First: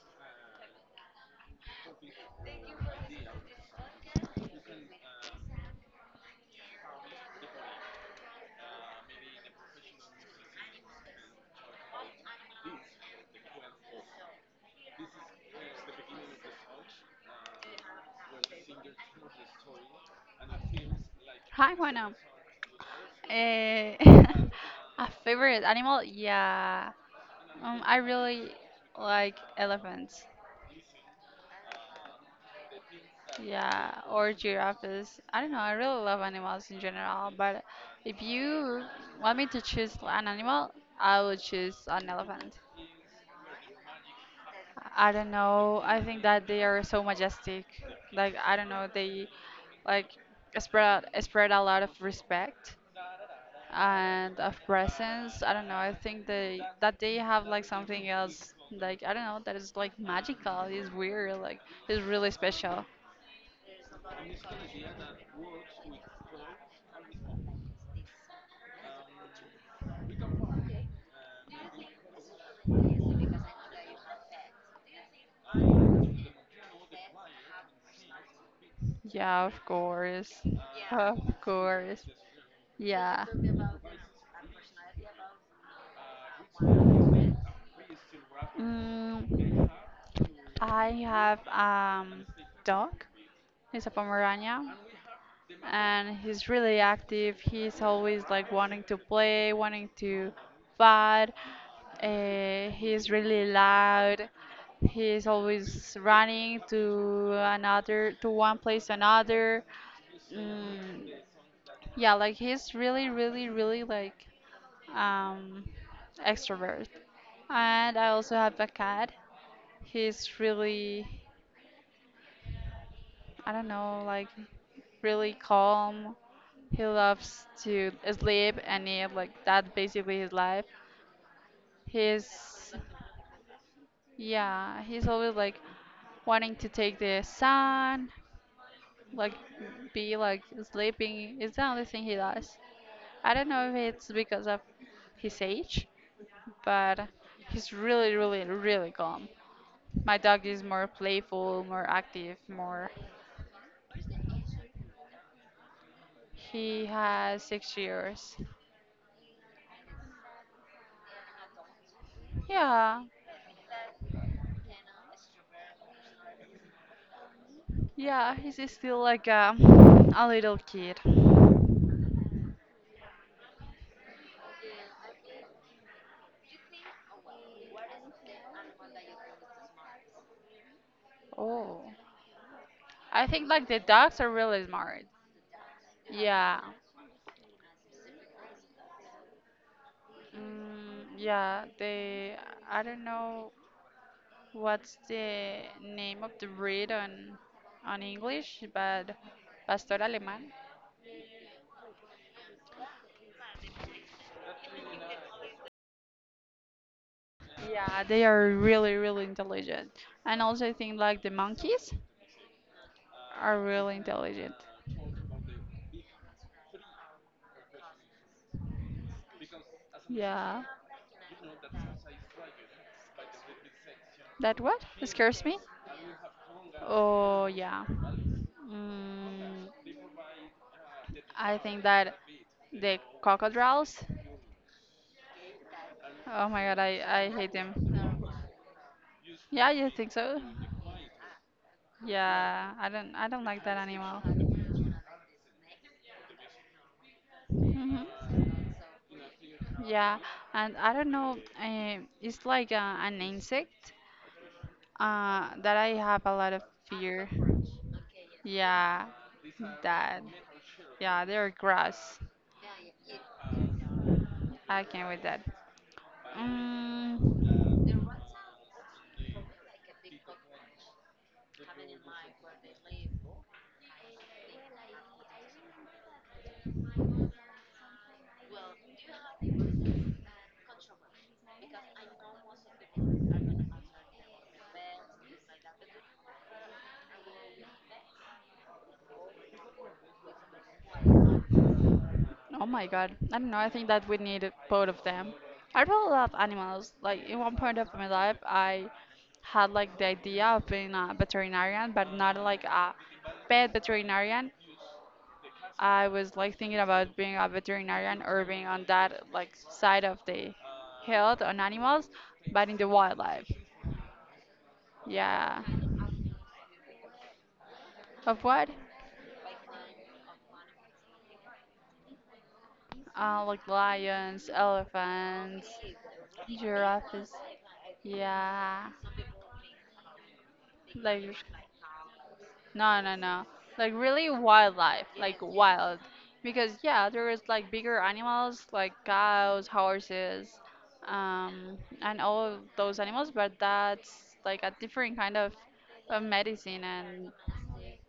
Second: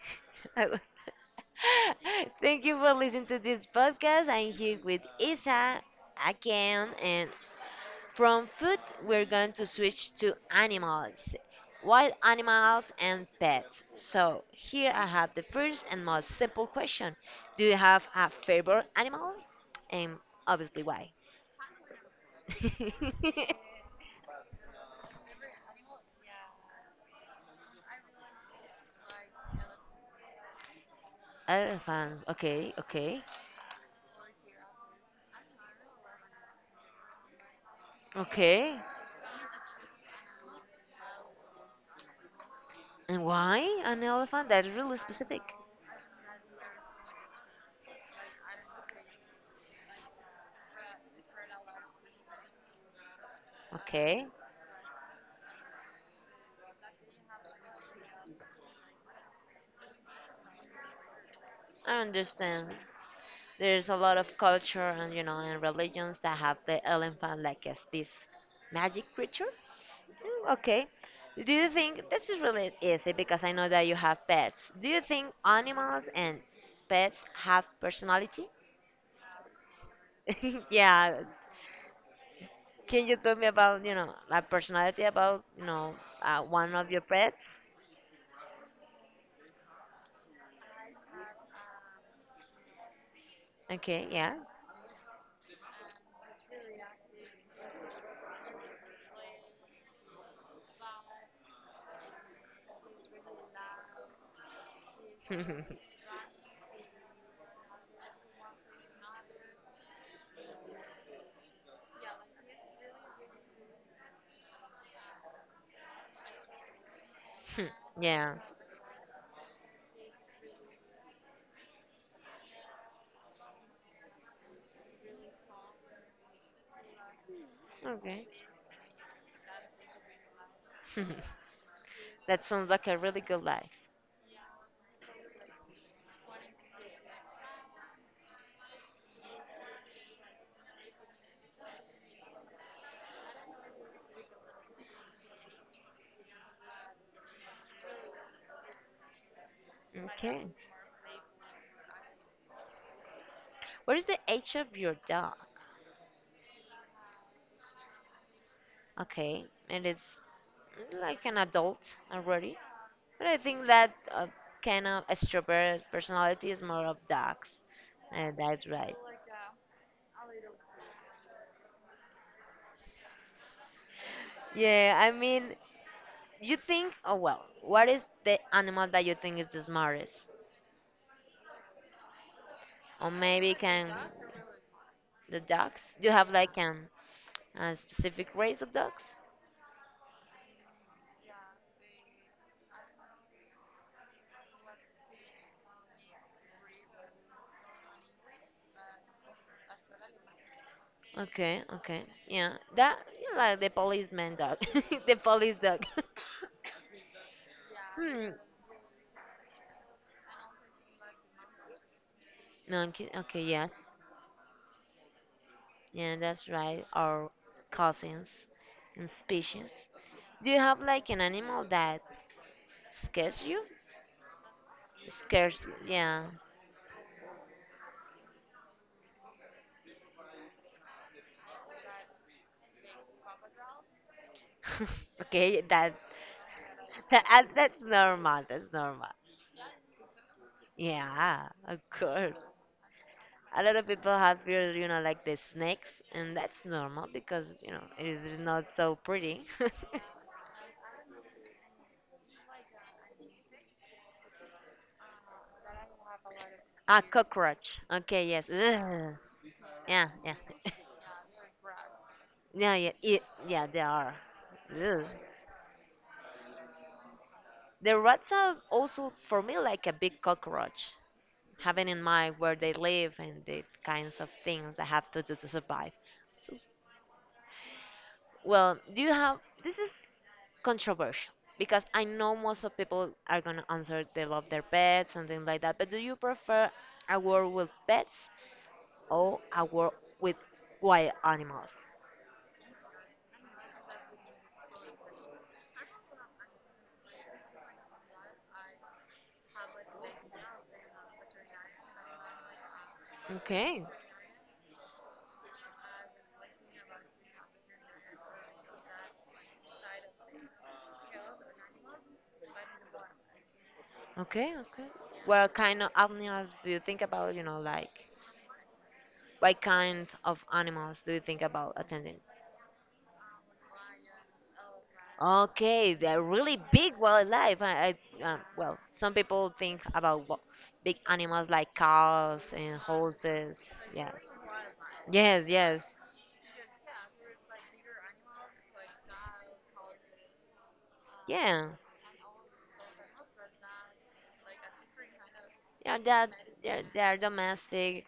I- thank you for listening to this podcast. I'm here with Isa again, and from food we're going to switch to animals, wild animals and pets. So here I have the first and most simple question: do you have a favorite animal? And obviously, why? Hi, Juana. Eh, a favorite animal? Yeah. I really like elephants. Elephants. Okay, okay, Yeah, or giraffes. I don't know. I really love animals in general, but if okay. you want me to choose an animal, I would choose an elephant. And why an elephant? That's really I don't specific. know. I think that they are so majestic. Like I don't know, they like spread a lot of respect Okay, and of presence. I don't know. I think they that they have like something else. Like I don't know. That is like magical. It's weird. Like I it's really understand. special. There's a lot of culture and you know and religions that have the elephant like as this magic creature. Mm, okay. Do you think this is really easy because I know that you have pets. Do you think animals and pets have personality? Yeah, of course, Yeah. of course. Can you Yeah. tell me about, you know, the personality about, you know, one of your pets? Mm, I have dog. It's a Okay, yeah. Pomerania. And he's really active. He's always like wanting to play, wanting to fight. He's really loud. He's always running to another, to one place to another. Mm, yeah, like he's really, really, really like um, extrovert. And I also Yeah. have a cat. He's really I don't know, like really calm. He loves to Okay. sleep and eat, like that's basically his life. He's, That sounds like a really good life. yeah, he's always like wanting to take the sun, like be like sleeping. It's the only thing he does. I don't know if it's because of his age, but he's really, really, really calm. My dog Okay. is more playful, more active, more. What is the age of your dog? He has 6 years. Okay, and it's like an adult already. Yeah, But I think that kind of extrovert personality is more of dogs. Yeah, he's That's right. still like a little kid. Yeah, I mean, you think, oh well, what is the animal that you think is the smartest? Oh, Or I think maybe like the can dogs are really smart. the dogs? Do you have like Yeah. A specific race of dogs? Yeah, they I don't know what's the name of the breed on English, but Pastor Alemán. Okay, okay, yeah, that yeah, like the policeman dog, the police dog. Yeah, they Hmm. are really, really intelligent. And also I think like the monkeys Monkey, okay, are yes. really intelligent. Yeah, that's right. Our cousins and species. Do you Yeah. have like an animal that scares you? That what? Scares me? Scares you, yeah. Oh yeah. Mm, I think that the crocodiles. Okay, Oh my god, I, I hate them. that's normal. That's normal. Yeah, you think so? Yeah, of course. Yeah, I don't like A that lot of people animal. have fear, you know, like the snakes, and that's normal because, you know, hmm it is not so pretty. Yeah, and I don't know. It's like an insect that I have a lot of A fear. cockroach. Okay, yes. Yeah, Ugh. Yeah, that. yeah. Yeah, they're grass. Yeah, yeah, they are. I Ugh. can't with that. Mm, The rats are also, for me, like a big cockroach, having in mind where they live and the kinds of things they have to do to survive. So, well, do you have this is controversial because I know most of people are gonna answer they love their pets and things like that. But do you prefer a world with pets or a world with wild animals? Oh my god. I don't know. I think that we need both of them. I really love animals. Like, in one point of my life, I had like the idea of being a veterinarian, but not like a pet Okay, veterinarian. I was like thinking about being a veterinarian or being on that like side of the health on animals, but in the wildlife. okay, okay. What Yeah. kind of animals do you think about? You know, like Of what? what kind of animals do you think about attending? Like lions, elephants, Okay, they're really big giraffes. wildlife. I well, Yeah. some people think about big Like animals like cows and no, no, no. horses. Like Yes, really wildlife, like yes, yes, wild. Because yeah, there is like bigger animals like cows, horses, yeah, um, and all of those animals, but that's like a different kind yeah. of That they're, medicine they're and domestic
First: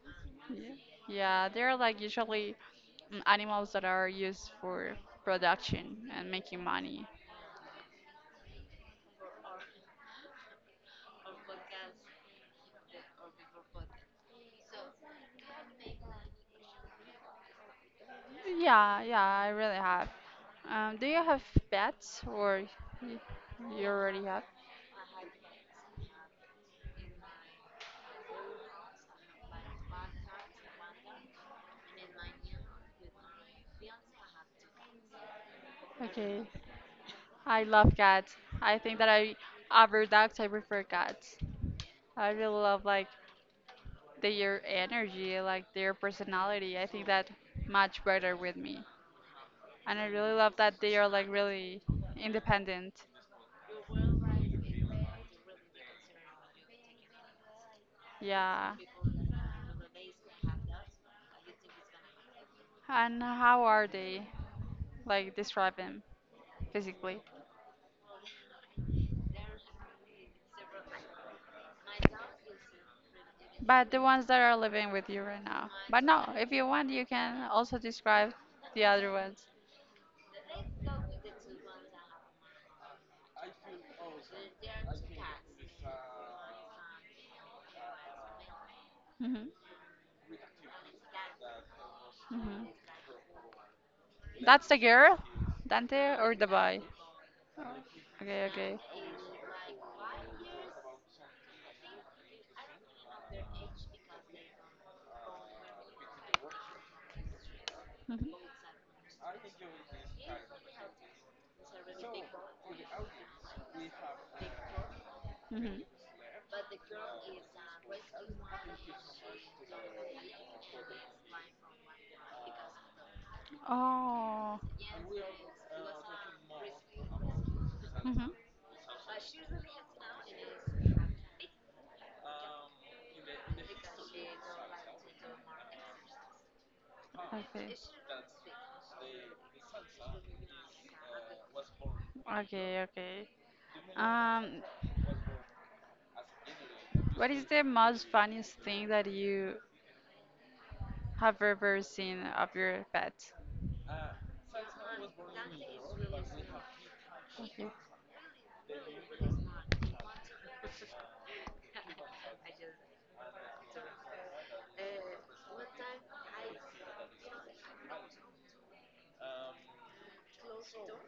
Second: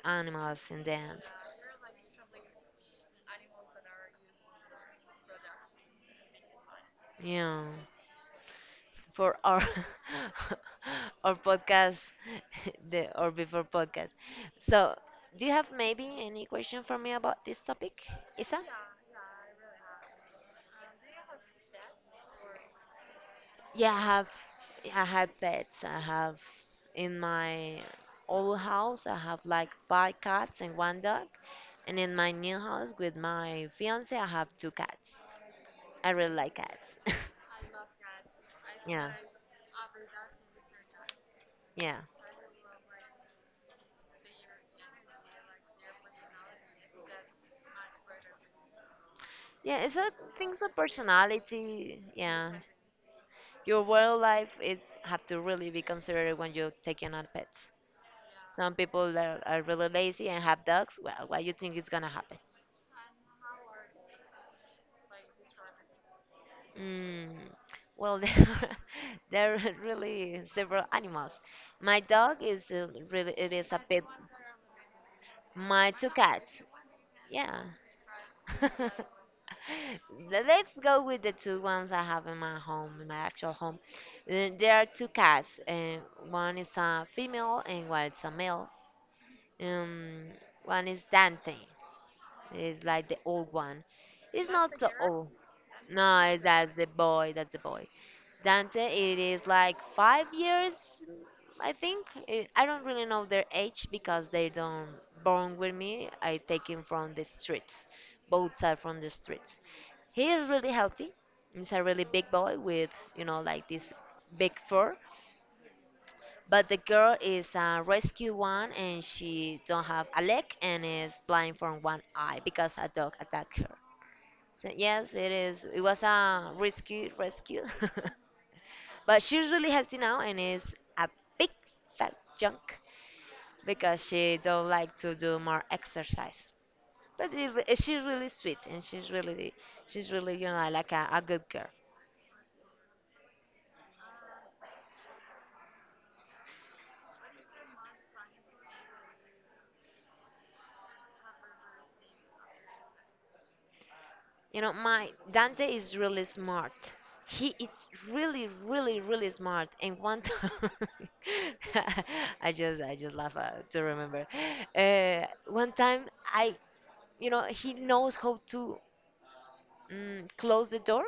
y- animals in the end. yeah, they're like usually animals that are used for production and making money. Yeah, for our our podcast, the or before podcast. So, do you have maybe any question for me about this topic, Isa? Yeah, yeah, I really have. Do you have pets or y- you Yeah, I already have have? I had pets. I have in my old house I have like five cats and one dog. And in my new house with my fiance I have two cats. I really Okay. like cats. I love cats. I think that Yeah. I over dogs I prefer cats. Yeah. I really love like their energy, like their personality. I think that much better with me. Yeah, it's And I a really love things of that they are like really personality. Yeah. independent. Your wildlife it have to really be considered when you're taking on pets. Yeah. Some people that are really lazy and have dogs, well, what you think is gonna happen? And how are they? Like describe them physically. Mm, well, there are really several animals. My dog is really, it is a But the pit. ones that are living with you right now. My But two no, if cats, you want you can yeah. also describe the Le- other ones. Let's go with the two ones I have in my home, in my actual home. There are two cats, and one is a female and one is a male. Hmm. Um, one is Dante. Hmm. It's like the old one. It's That's not the so girl, old. Dante, No, or the that's boy? the boy. Oh, okay, okay. Dante, it is like 5 years, I think. Eh, I don't really know their age because they don't born with me. I take him from the streets, Hmm. both side from the streets. He is really healthy. He's a really big boy with, you know, like this big fur. Hmm. But the girl is a rescue one, and she don't have a leg and is blind from one eye because a dog attacked her. Oh. So yes, it is. It was a risky rescue. Hmm. But she's really healthy now and is a big fat junk because she don't like to do more exercise. But she's, Okay. she's really sweet and she's really you know like a good girl. Okay, okay. Um, what is the most funniest thing that you have ever seen of your pet? You know my Dante is really smart. He Okay. is really really really smart. And one time I just laugh to remember. One time I you know he knows how to close the door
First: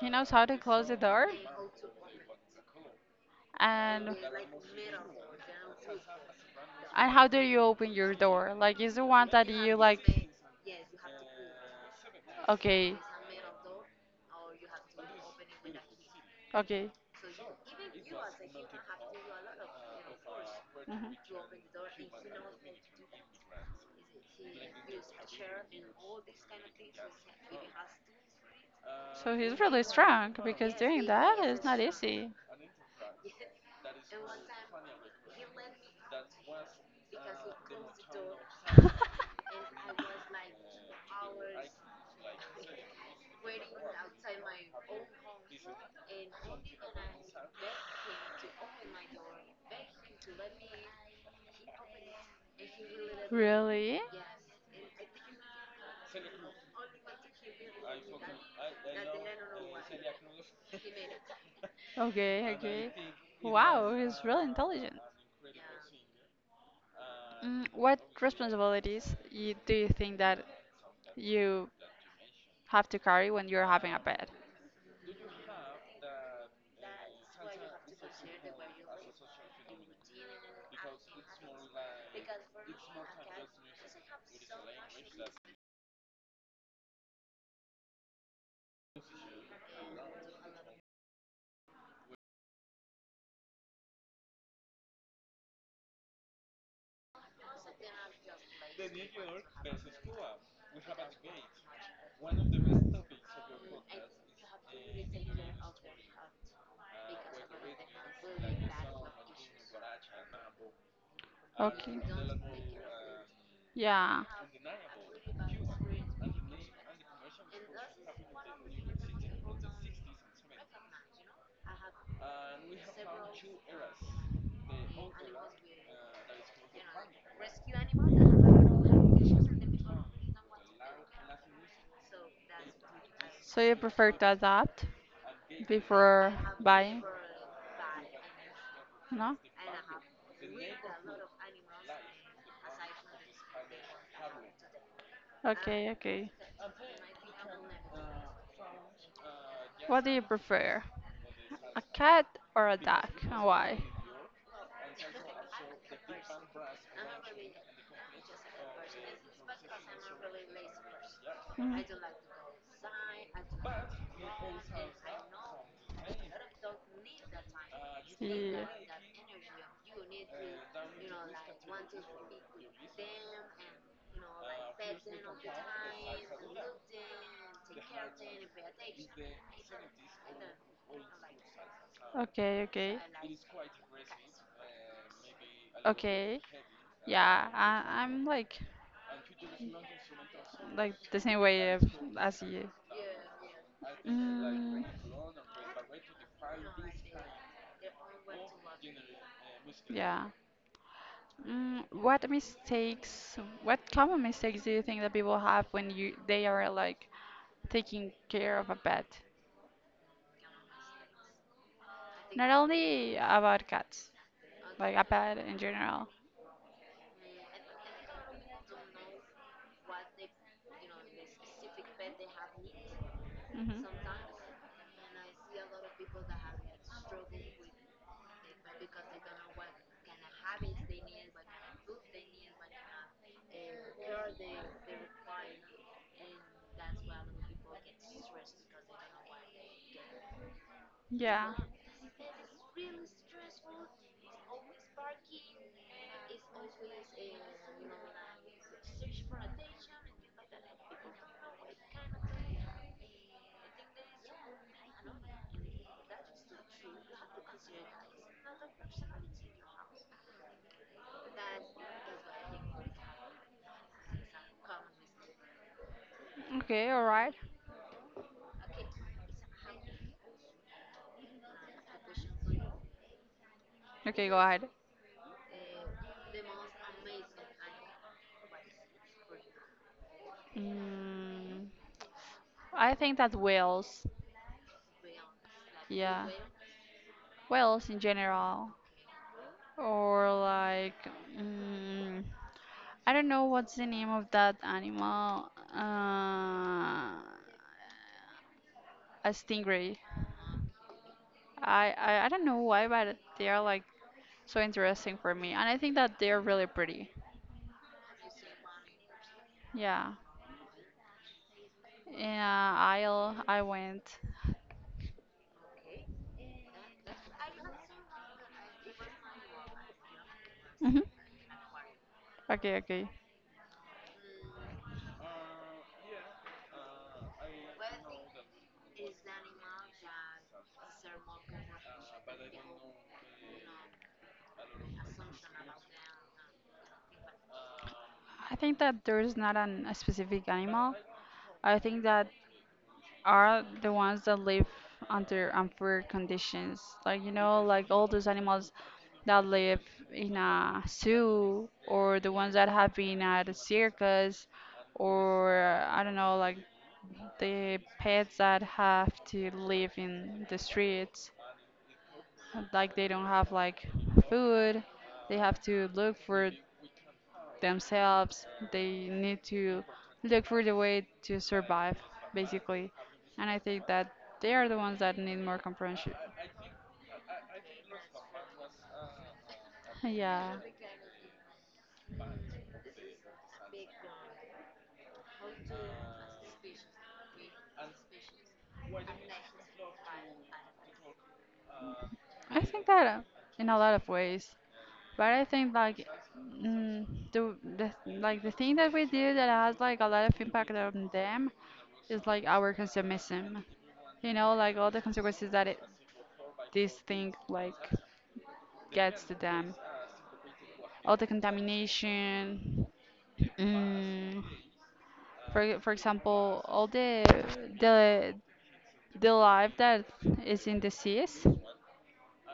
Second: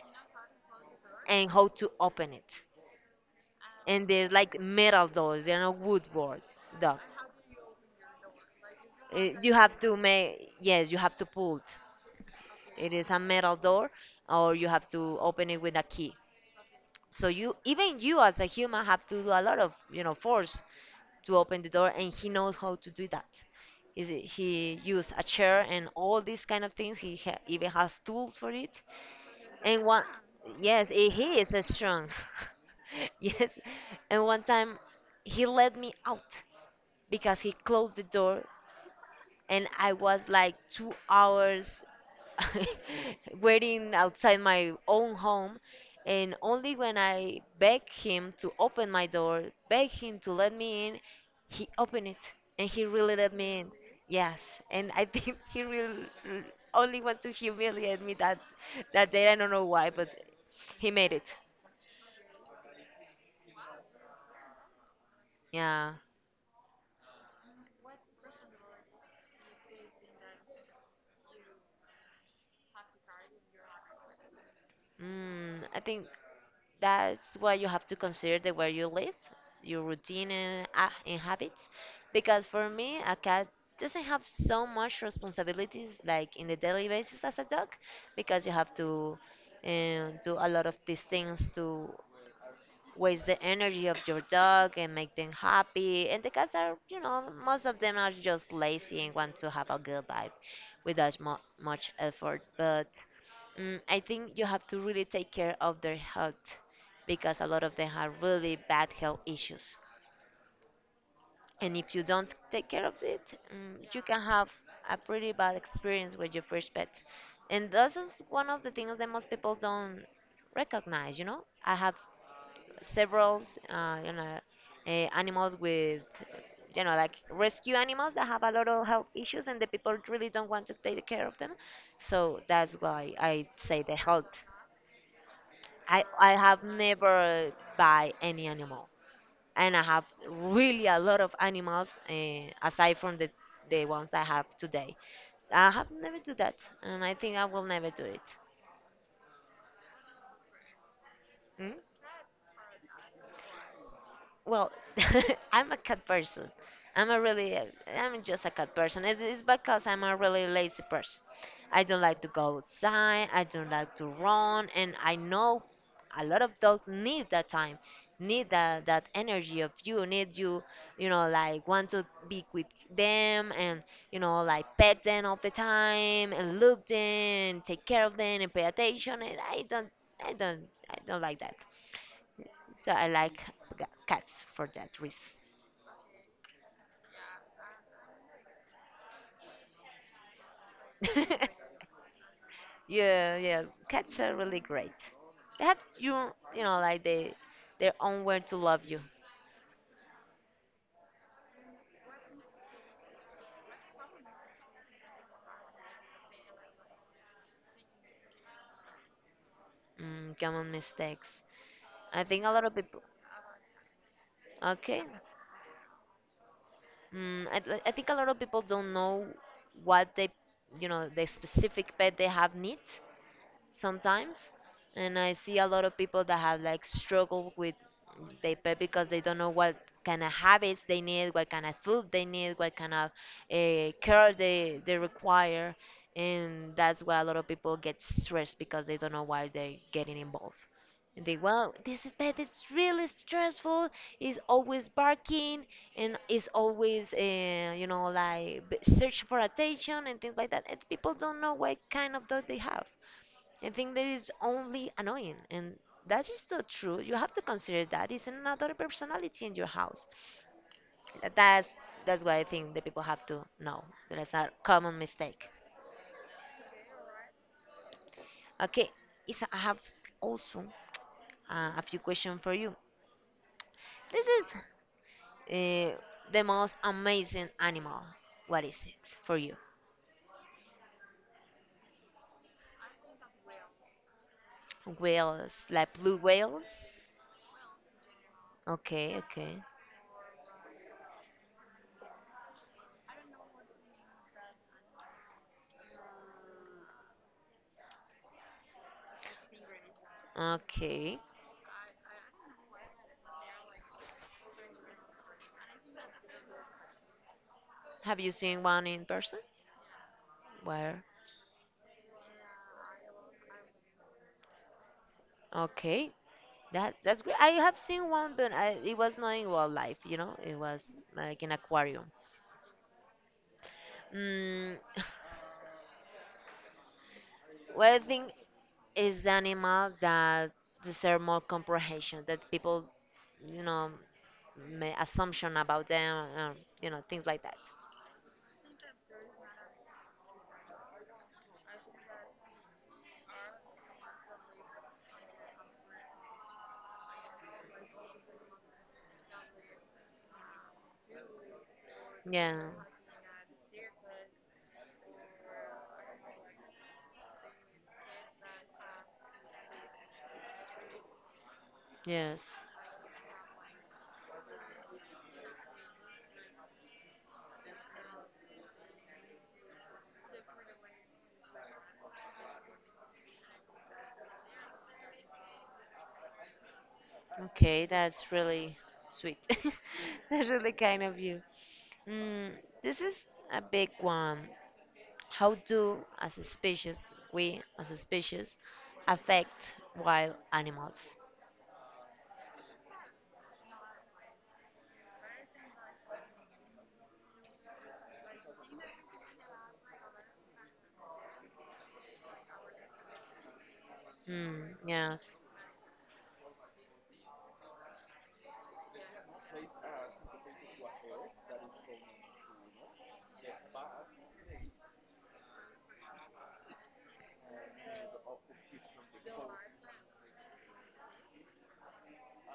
He knows how to close the door and how to open it. And and there's like metal doors. They're not wood board door. And how do you open your door? Like, is the one that you like? You have to pull. It Okay, is a metal door, or you have to open it with a key. okay. So you even you as a human have to do a lot of you know force Mhm. to open the door, and he knows how to do that. Is it, he used a chair and all these kind of things. Even has tools for it. So he's really And one strong because yes, doing eh, that he is is a not strong. easy. Yes, and one time he let me out because he closed the door and I was like 2 hours waiting outside my own home. And only when I begged him to open my door, begged him to let me in, he opened it and he really let me in. Really? Yes, and I think he really only wanted to humiliate me that day. I don't know why, but he made it. Okay, okay. Wow, he's really intelligent. Yeah. What responsibilities you, do you think that you have to carry when you're having a pet. Mm, I think that's why you have to consider the way you live, your routine and habits. Because for me, a cat doesn't have so much responsibilities like in the daily basis as a dog, because you have to do a lot of these things to waste the energy of your dog and make them happy. And the cats are, you know, most of them are just lazy and want to have a good life without mu much effort. But mm, I think you have to really take care of their health because a lot of them have really bad health issues. And if Okay. you don't take care of it, you can Yeah. have a pretty bad experience with your first pet. And this is one of the things that most people don't recognize, you know? I have several, you know, animals with, you know, like rescue animals that have a lot of health issues and the people really don't want to take care of them. So that's why I So you say the prefer to health adapt I before have buying? never buy any animal, No? and I have really a lot of animals aside from the ones I have today. I have Okay, never okay. do that, and I think I will never do it. What do you prefer? Hmm? A cat or a dog? And why? Well, I'm a cat person. i'm a really uh, I'm just a cat person. It's because I'm a really lazy person. I don't like to go outside, I don't like to run, and I know a lot of dogs need that time, need Mhm. that energy of you need you know like want to be with them and you Yeah. know like pet them all the time and look them take care of them and pay attention and i don't I don't like that. Okay, So okay. I like cats for that reason. Okay. Yeah, I, I'm like the same way of, as you. Yeah, yeah, cats are really Mm, great. They have you, you know, like they, their own way to love you. yeah. Mm, what mistakes? What common mistakes do you think that people have when you they are like taking care of a pet? Mm, common mistakes. I think a Not lot of people. only about cats, like Okay. a pet in general. Mm, I think a lot of people don't know what they, you know, the specific pet they have needs. Hmm. Sometimes and I see a lot of people that have like struggle with their pet because they don't know what kind of habits they need, what kind of food they need, what kind of care they require, and that's why a lot of people get stressed because they don't know why they're getting involved and they Yeah. well this is pet is really stressful, is always barking, and is always you know like search for attention and things like that, and people don't know what kind of dog they have. I think that is only annoying and that is not true, you have to consider that is another personality in your house. Th- that's that's what I think the people have to know. That's a common mistake. Okay, all right. Okay Isa, I have also a few questions for you. This Okay, go is ahead. uh, the most amazing animal. What is it for you? Mm, I think that whales, Whales like blue yeah, whales. whales in general, Okay, okay, or like, mm, I don't know what's the name of that animal. Uh, a stingray. okay. I don't know why, but they are like so interesting for me, and I think that they are really pretty. Have you seen one in person? Yeah, Where? in a aisle I went. Okay. That that's great. I have seen one, but I, it was not in wildlife. You know, it was Mhm. like an aquarium. Okay, okay. Mm, what I think is the animal that deserve more comprehension. That people, you know, make assumption about them. You know, things like that. I think that there's not a specific animal. I think that are the ones that live under unfair conditions. Like, you know, like all those animals that live in a zoo or the ones Yeah. that have been at a circus or I don't know, like the pets that have to live in the streets. Yes. Like they don't have like food. They have to look for themselves. They need to look for the way to survive, basically. And I think that they are the ones that need more comprehension. Okay, that's really sweet. That's Yeah, really kind of you. Mm, this is a big one. How do, as a species, We as a species affect wild animals? I think that in a lot of ways. But I think like mm, the like the thing that we do that has like a lot of impact on them is like our consumerism. You know, Mm, like all the yes, consequences that it, this thing like gets to them, all the contamination, Mm, for example, all the the the life that is in the seas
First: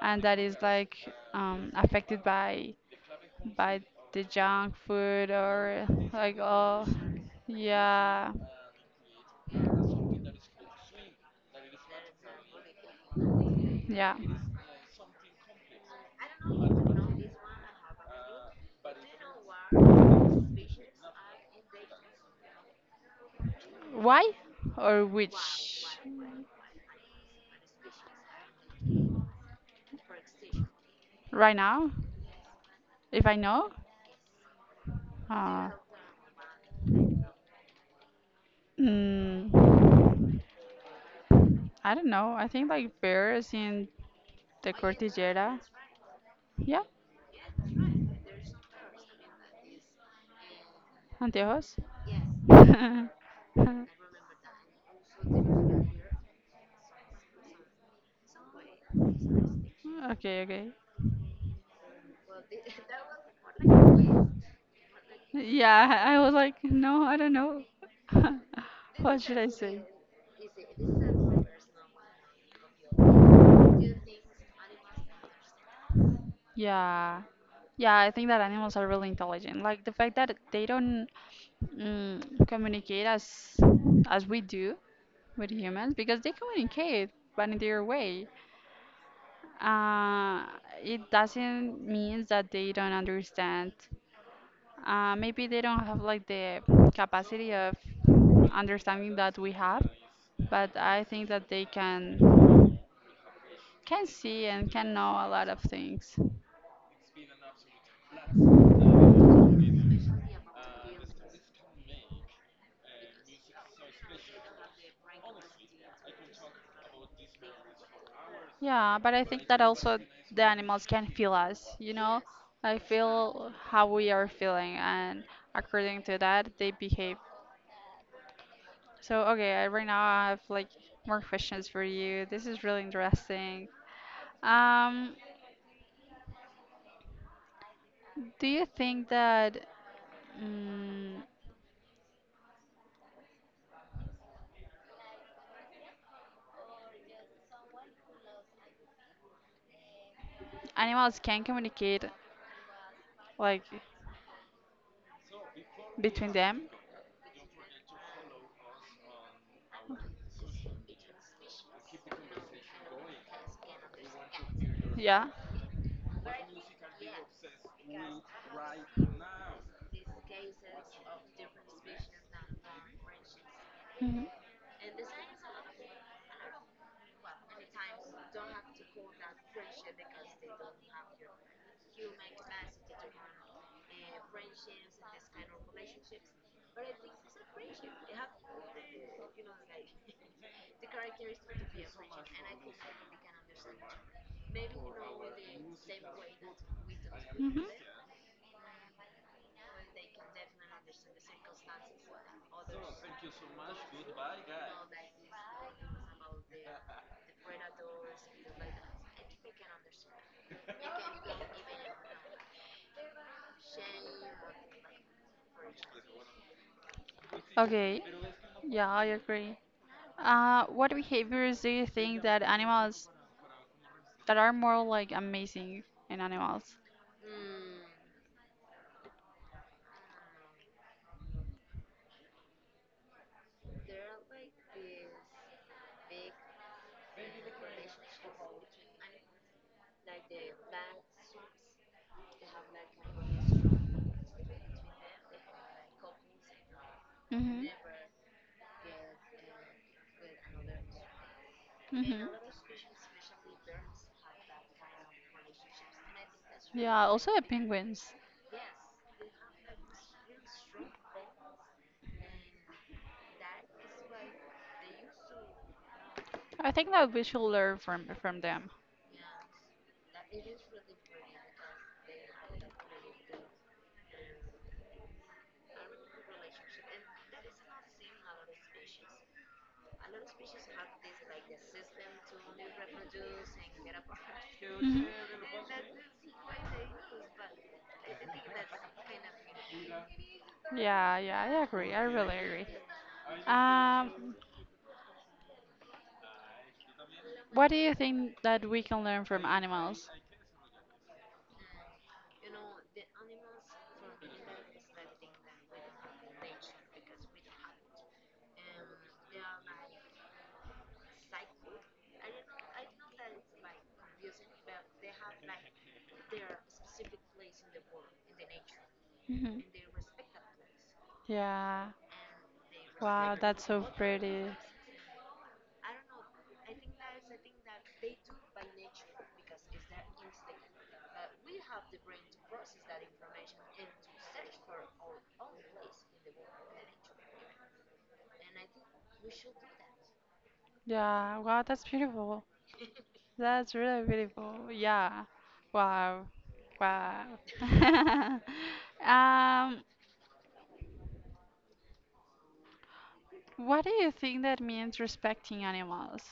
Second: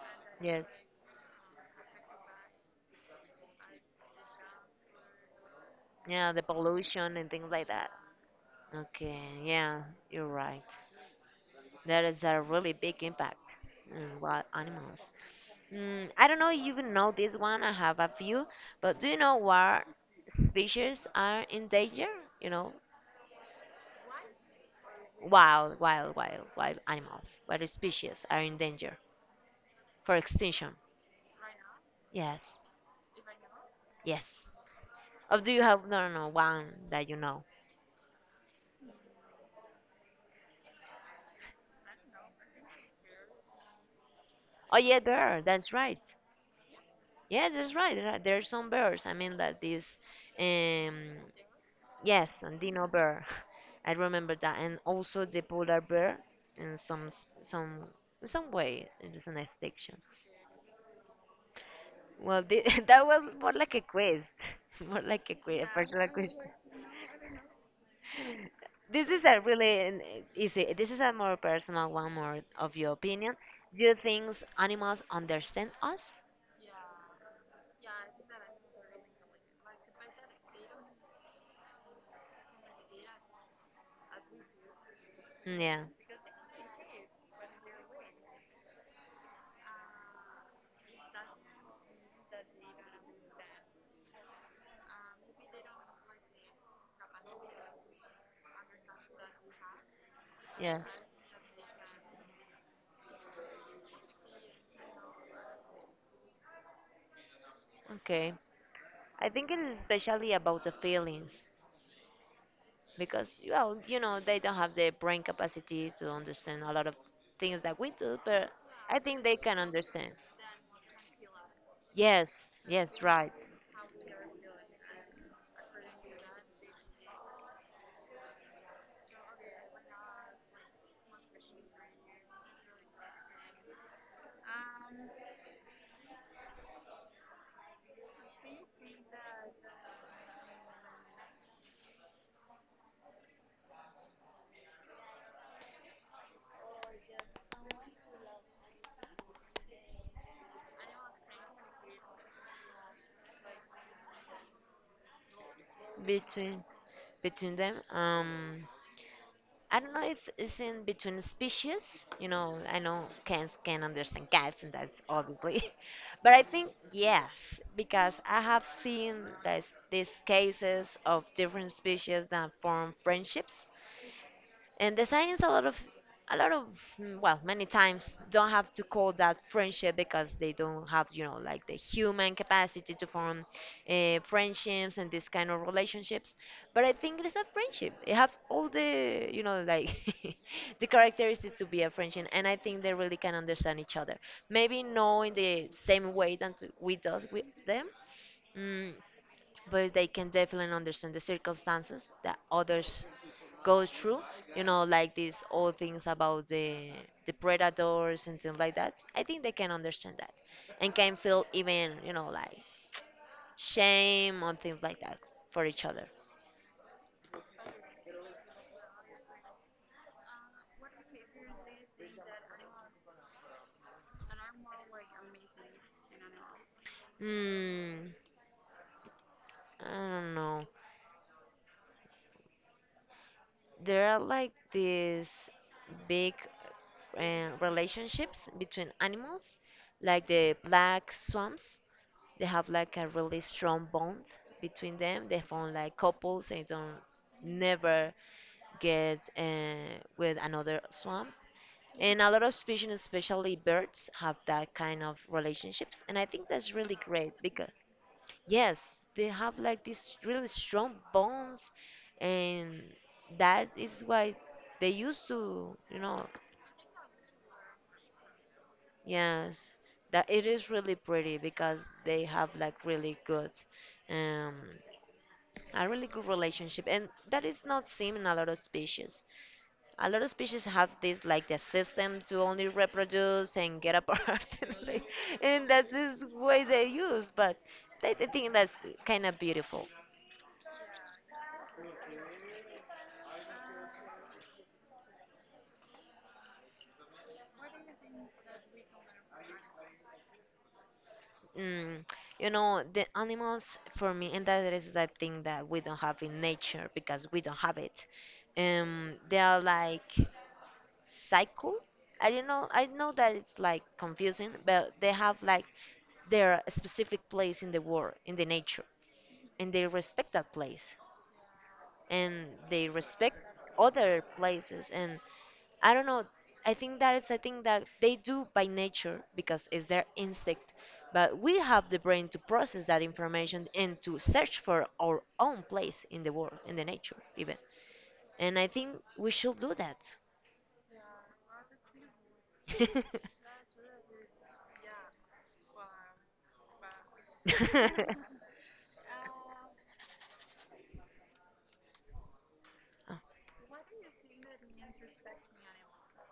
and that is yes. like affected by the junk food or Yeah, like the oh pollution and things like that. yeah Okay, yeah, you're right. That is a really big impact yeah on wild animals. Mm, I don't know if you know this one, I have a few, but do you know what species are in danger? You know, why or wild, which wild, wild, wild animals. What species are in danger for extinction? right now Yes, if I know? yes. Or do you Uh, have no one that you know? mm, I don't know. I think like bears in the Oh yeah, bear. Cordillera. That's right. Yeah, Yeah, that's right. There are some bears. I mean that this, um, anteojos. yes, Andino bear. I remember that, and also the polar bear in some s- some in some way it is an extinction. Okay, okay. Well, that was more like a quiz, more like a quiz, a Yeah, personal I was question. like, no, I don't know. This What is should a I really say? an- Easy. This is a more personal one, more of your opinion. Do you think animals understand us? Yeah. Yeah, I think that animals are really intelligent. Like the fact that they don't communicate as we do with Yeah, humans because they communicate but in their way uh, it doesn't mean that they don't understand maybe they don't have like the capacity of understanding that we have but yes. I think that they can see and can know a lot of things. Okay. I think it is especially about the feelings because, well, you know, they don't have the brain capacity to understand a lot of things that we do, but I Yeah, but think I they think can that also understand. the animals can feel us, you know? Yes, I yes, right. feel how we are feeling, and according to that, they behave. So, okay, I, right now I have like more questions for you. This is really interesting. Um, do you think that mm, animals can communicate like between Between them? Between them, I don't know if it's in between species. You know, I know cats can understand cats, and that's Yeah. obviously. But I think yes, because I have seen these cases of different species that form friendships, Mhm. and the science a lot of mm, well, many times don't have to call that friendship because they don't have, you know, like the human capacity to form friendships and this kind of relationships. But I think it is a friendship. It have all the, you know, like the characteristics to be a friendship, and I think they really can understand each other, maybe not in the same way that we does with Mhm. them. Mm, but they can definitely understand the circumstances that others go through. You know, like these old things about the predators and things like that. I think they can understand that, and can feel even, you know, like shame or things like that for each other. Okay. Yeah, I agree. What behaviors do you think that animals that are more like amazing in animals? Hmm, I don't know. There are like these big relationships between animals, like the black swans. They have like a really strong bond between them. They form like couples. They don't Mm-hmm. never get with another swan. And Mm-hmm. a lot of species, especially birds, have that kind of relationships. And I think that's really Yeah, great also the because penguins. yes, they have like these really strong bonds, and that is why they used to, you know, I think that we should learn from them. yes, that it is really pretty because they have like really good. Um, a really good relationship, and that is not seen in a lot of species. A lot of species have this like the system to only reproduce and get apart and, like, Hmm. and that's this way they use. But I think that's kind of beautiful. Yeah, yeah, I agree. I really agree. Um, what do you think that we can learn from animals? Mm, you know, the animals for me and that is that thing that we don't have in nature because we don't have it, they are like cycle. I don't know. I know that it's like confusing, but they have like their specific place in the world, in the nature, Hmm. and they respect that place, Yeah. and they respect Wow, that's so other pretty. places. And I don't know. I think that is. I think that they do by nature because it's their instinct. But we have the brain to process that information and to search for our own place in the world, in the nature, even. And I think we should do Yeah, wow, that's beautiful. That's really beautiful. Yeah. Wow. Wow. that. Um, what do you think that means respecting animals?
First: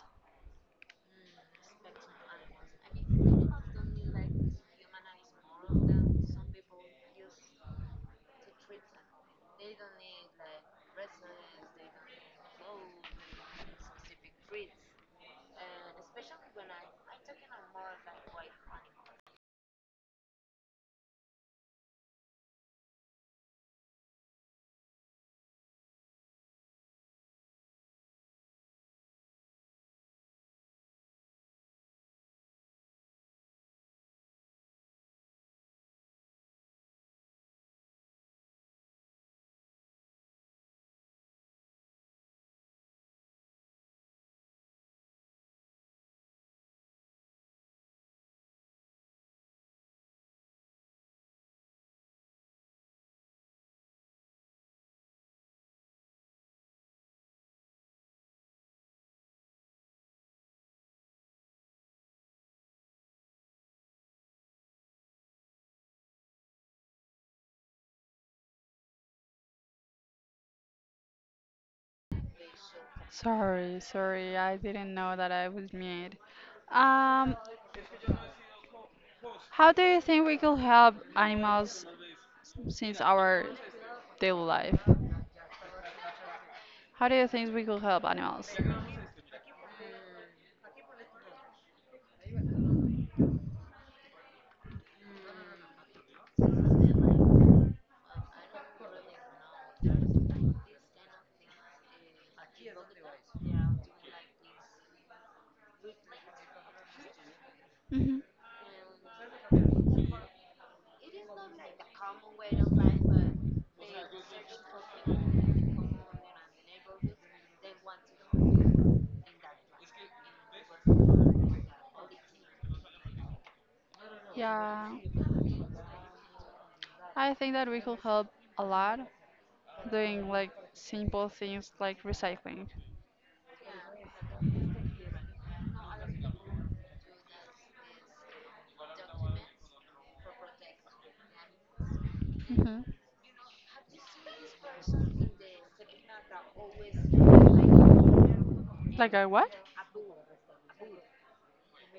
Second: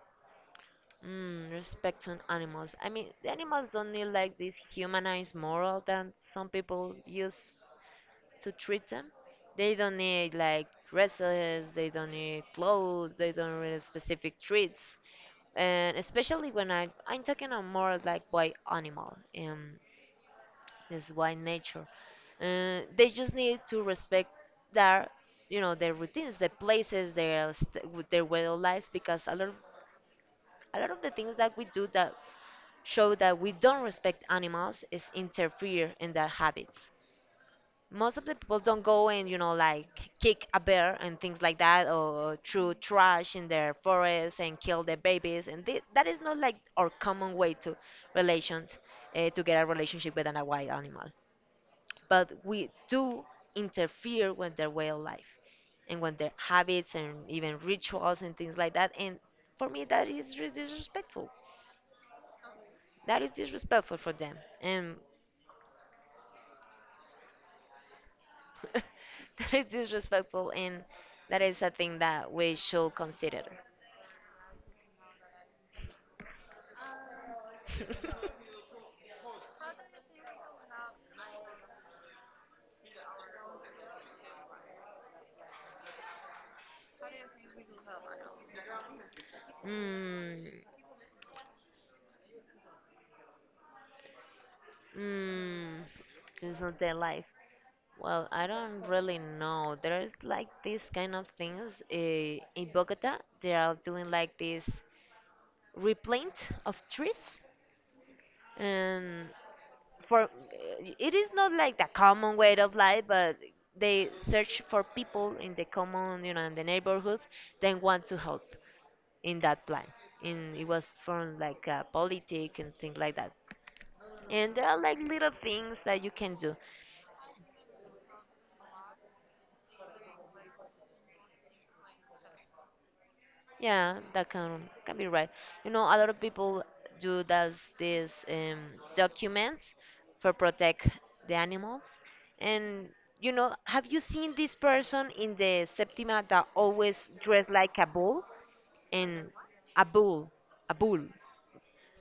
Mm, respect to animals. I mean, the animals don't need like this humanized moral that some people use to treat them. They don't need like dresses, they don't need clothes, they don't need specific treats. And especially when I'm talking on more like by animal and this why nature. They just need to respect their, you know, their routines, their places, their with their way of life, because a lot of the things that we do that show that we don't respect animals is interfere in their habits. Most of the people don't go and, you know, like kick a bear and things like that, or throw trash in their forests and kill their babies, and that is not like our common way to relations to get a relationship with an a wild animal. But we do interfere with their way of life and with their habits and even rituals and things like that. And for me, that is disrespectful. That is disrespectful for them. And that is disrespectful and that is a thing that we should consider. Sorry, sorry, I didn't know that I was mute. Um, how do you think we could help animals since our daily life? How do you think we could help animals? mm, mm, just not their life. Well, I don't really know. There's like these kind of things in Bogota. They are doing like this replant of trees, Hmm. and for it is not like the common way of life, but they search for people in the common, you know, in the neighborhoods, then want to help in that plan. And it was from like politic and things like that, and there are Yeah. like little things that you can do. I think that we could help a lot doing like simple things like recycling. Yeah, that can be right. You know, a lot of people do does these documents for protect the animals. Hmm. And, you know, have you seen this person in the septima that always dressed like a bull? Like a And what? a bull, a bull,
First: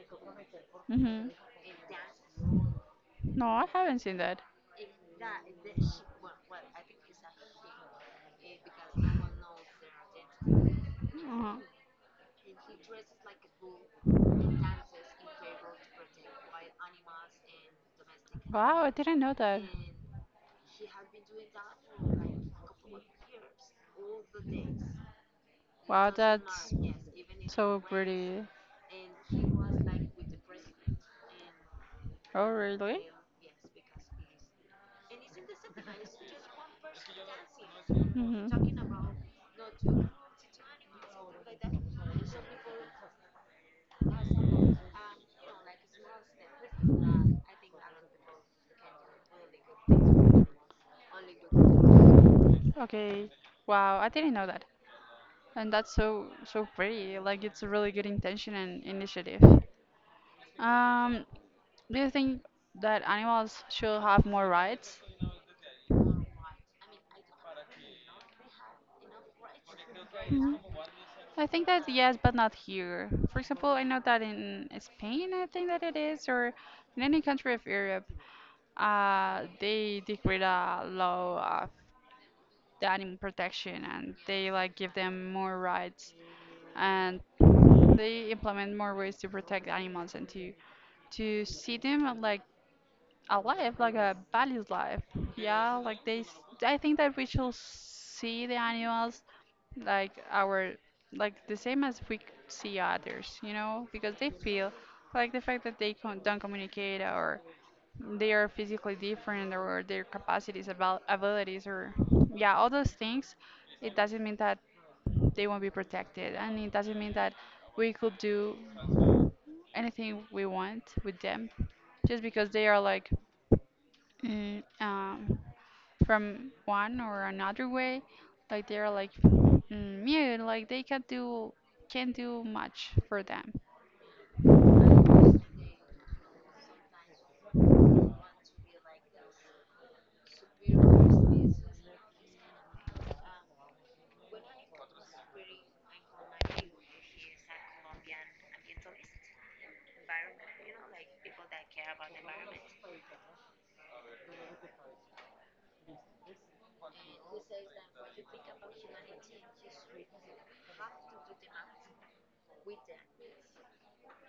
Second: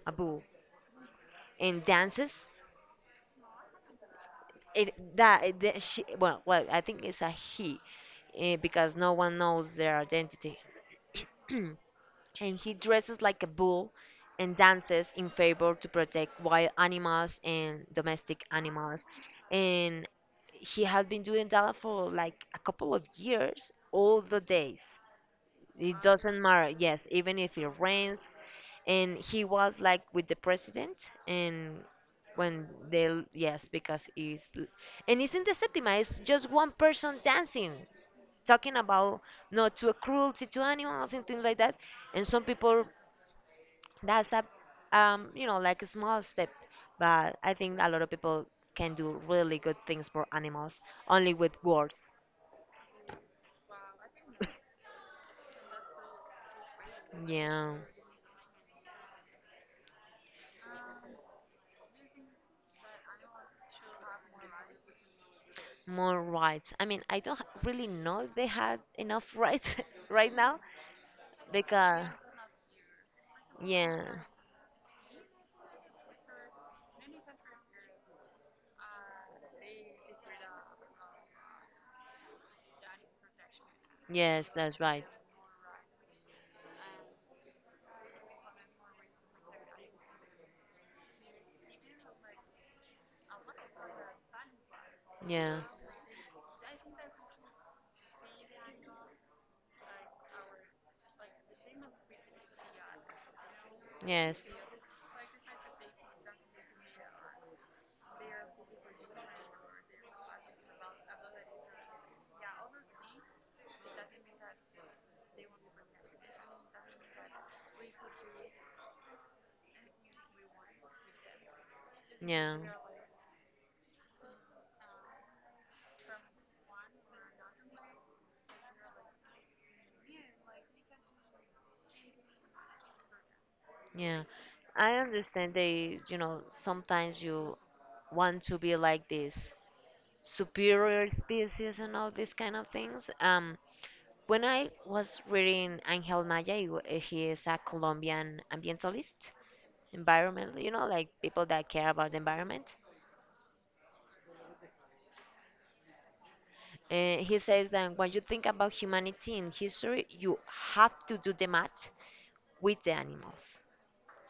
a bull. Hmm. And dances. No, I haven't seen that. It that she, well, well, I think it's a he, because no one knows their identity. Uh-huh. And he dresses like a bull and dances in favor to protect wild animals and domestic Wow, I animals. didn't know that. And he has been doing that for like a couple of years, all the days. It Wow, doesn't matter, that's yes, even if it so rains. pretty. And he was like with the president and Oh, when they really? Yes, because he's and it's in the septima, it's just one person dancing, Mhm. talking about not to a cruelty to animals and things like that. And some people, that's a, you know, like a small step, but I think a lot of people can do really good things for animals, only with words. Okay. Wow, I didn't know that. And that's so so pretty. Like it's a Yeah, really good intention and initiative. Um, do you think that animals should have more rights? more rights. I mean, I don't really know if they had enough rights right now, Mhm. I think that because yes, but not here. For example, I know yeah. that in Spain, I think that it is, or in any country of Europe, uh, they decreed a law of the animal protection and they Yes, like that's give right. them more rights and they implement more ways to protect animals and to see them like alive, like a valued life. Yeah, Yes, like they. I think that we should see the animals like our like the same as we see others, you know, because they yes, feel like the fact that they don't communicate or they are physically different or their capacities about abilities or yeah all those things it doesn't mean that they won't be protected and it doesn't mean that we could do anything we want with them just because yeah, they are like mm, um, from one or another way like they are like mute like they can't do much for them. yeah. I understand they, you know, sometimes you want to be like this superior species and all these kind of things. When I was reading Angel Maya, he is a Colombian ambientalist, environmental, you know, like people that care about the environment. He says that when you think about humanity in history, you have to do the math with the animals,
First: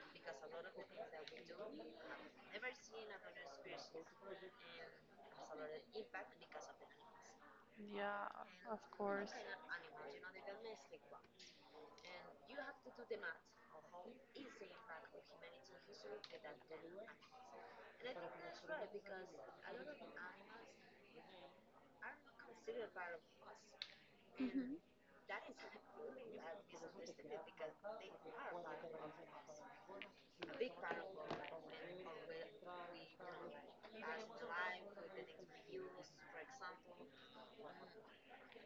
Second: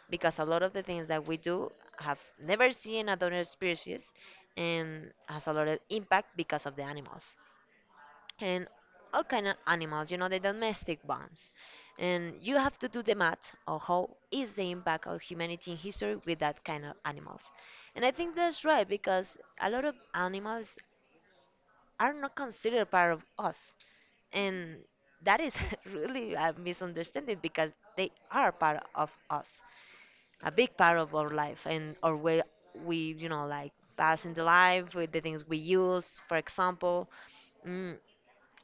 because a lot of the things that we do have never seen at other species, and has a lot of impact because of the animals, Yeah, and of all course. kind of animals, you know, the domestic ones. And you have to do the math of how is the impact of humanity in history with that kind of animals. And I think that's right because a lot of animals are not considered part of us, and that is really a misunderstanding because they are part of us, a big part of our life and our way we, you know, like pass in the life with the things we use, for example. Mm.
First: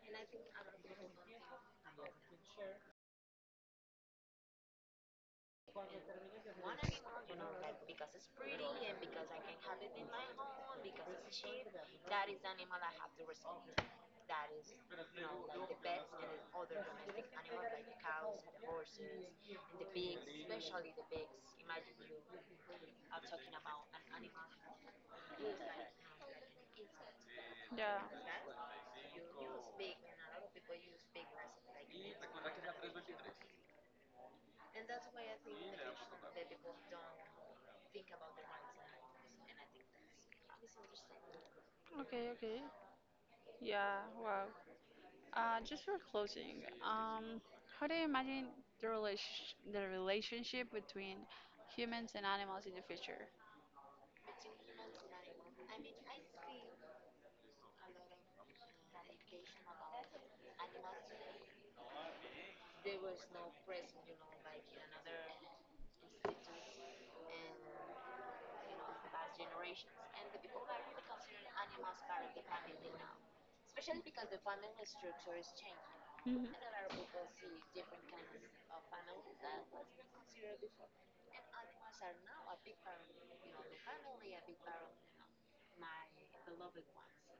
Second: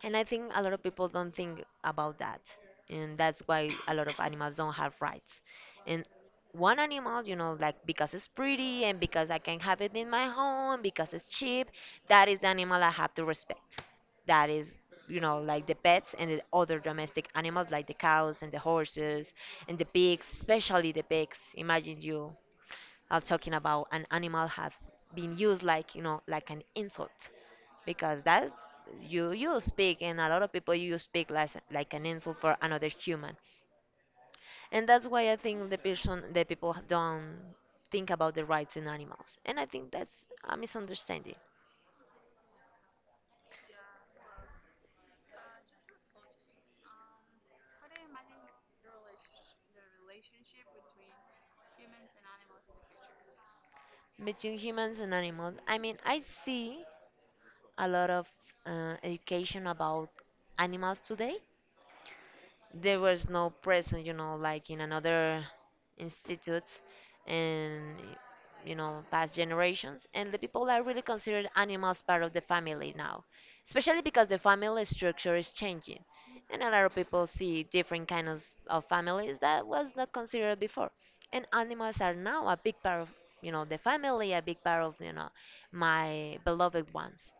And I think a lot of people don't think about that. And that's why a lot of animals don't have rights. And one animal, you know, like because it's pretty and because I can have it in my home, because it's cheap, that is the animal I have to respect. That is, you know, like the pets and the other domestic animals, like the cows and the horses and the pigs, especially the pigs. Imagine you are talking about an animal have been used like, you know, like an insult, Yeah. because that's you, you speak, and a lot of people you speak like an insult for another human. And that's why I think the people don't think about the rights in animals, and I think that's a misunderstanding. Okay, okay. Yeah, wow. Just for closing, how do you imagine the relation the relationship between humans and animals in the future? Between humans and animals, I mean, I see a lot of education about animals today. There was no present, you know, like in another institutes, and, you know, past generations. And the people are really considered animals part of the family now, especially because the family structure is changing. Mhm. And a lot of people see different kinds of families that was not considered before. And animals are now a big part of, you know, the family, a big part of, you know, my beloved ones.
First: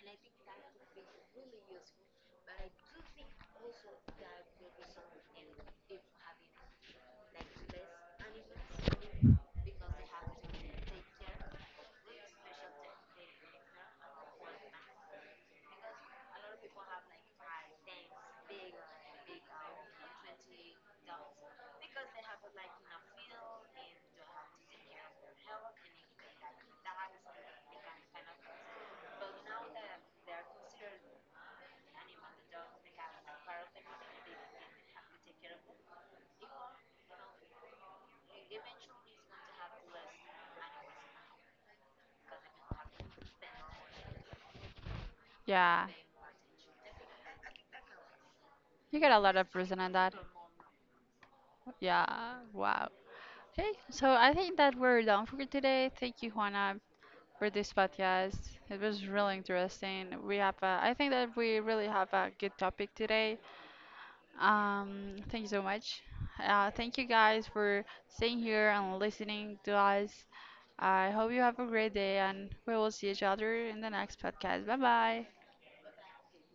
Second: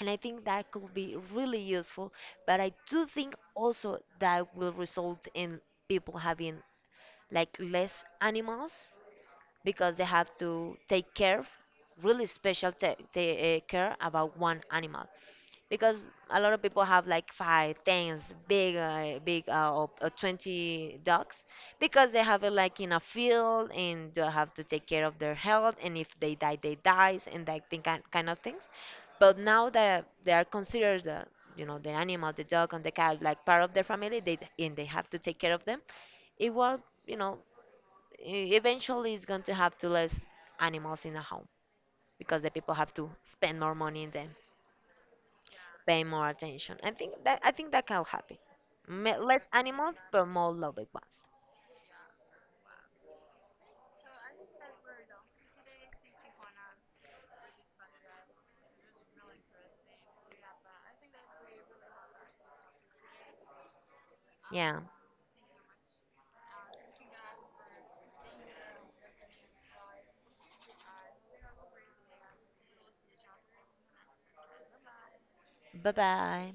And I think that could be really useful. But I do think also that will result in people having like less animals, because they have to take care, really special care about one animal, because a lot of people have like five, tens, big, big, or 20 dogs, because they have it like in a field and they have to take care of their health, and if they die, they dies, and that thing kind of things. But now that they are considered the, you know, the animal, the dog and the cat, like part of their family, they and they have to take care of them. It will, you know, eventually is going to have to less animals in a home, because the people have to spend more money in them, Yeah, pay more attention. I think that can happen. you got a lot Less of reason on animals, that. but more loving ones. Yeah, wow. Hey, so I think that we're done for today. Thank you, Juana, for this podcast. It was really interesting. We have, a, I think that we really have a good topic today. Yeah. Thank you so much. Thank you guys for staying here and listening to us. I hope you have a great day, and we will see each other in the next podcast. Bye bye. Bye bye.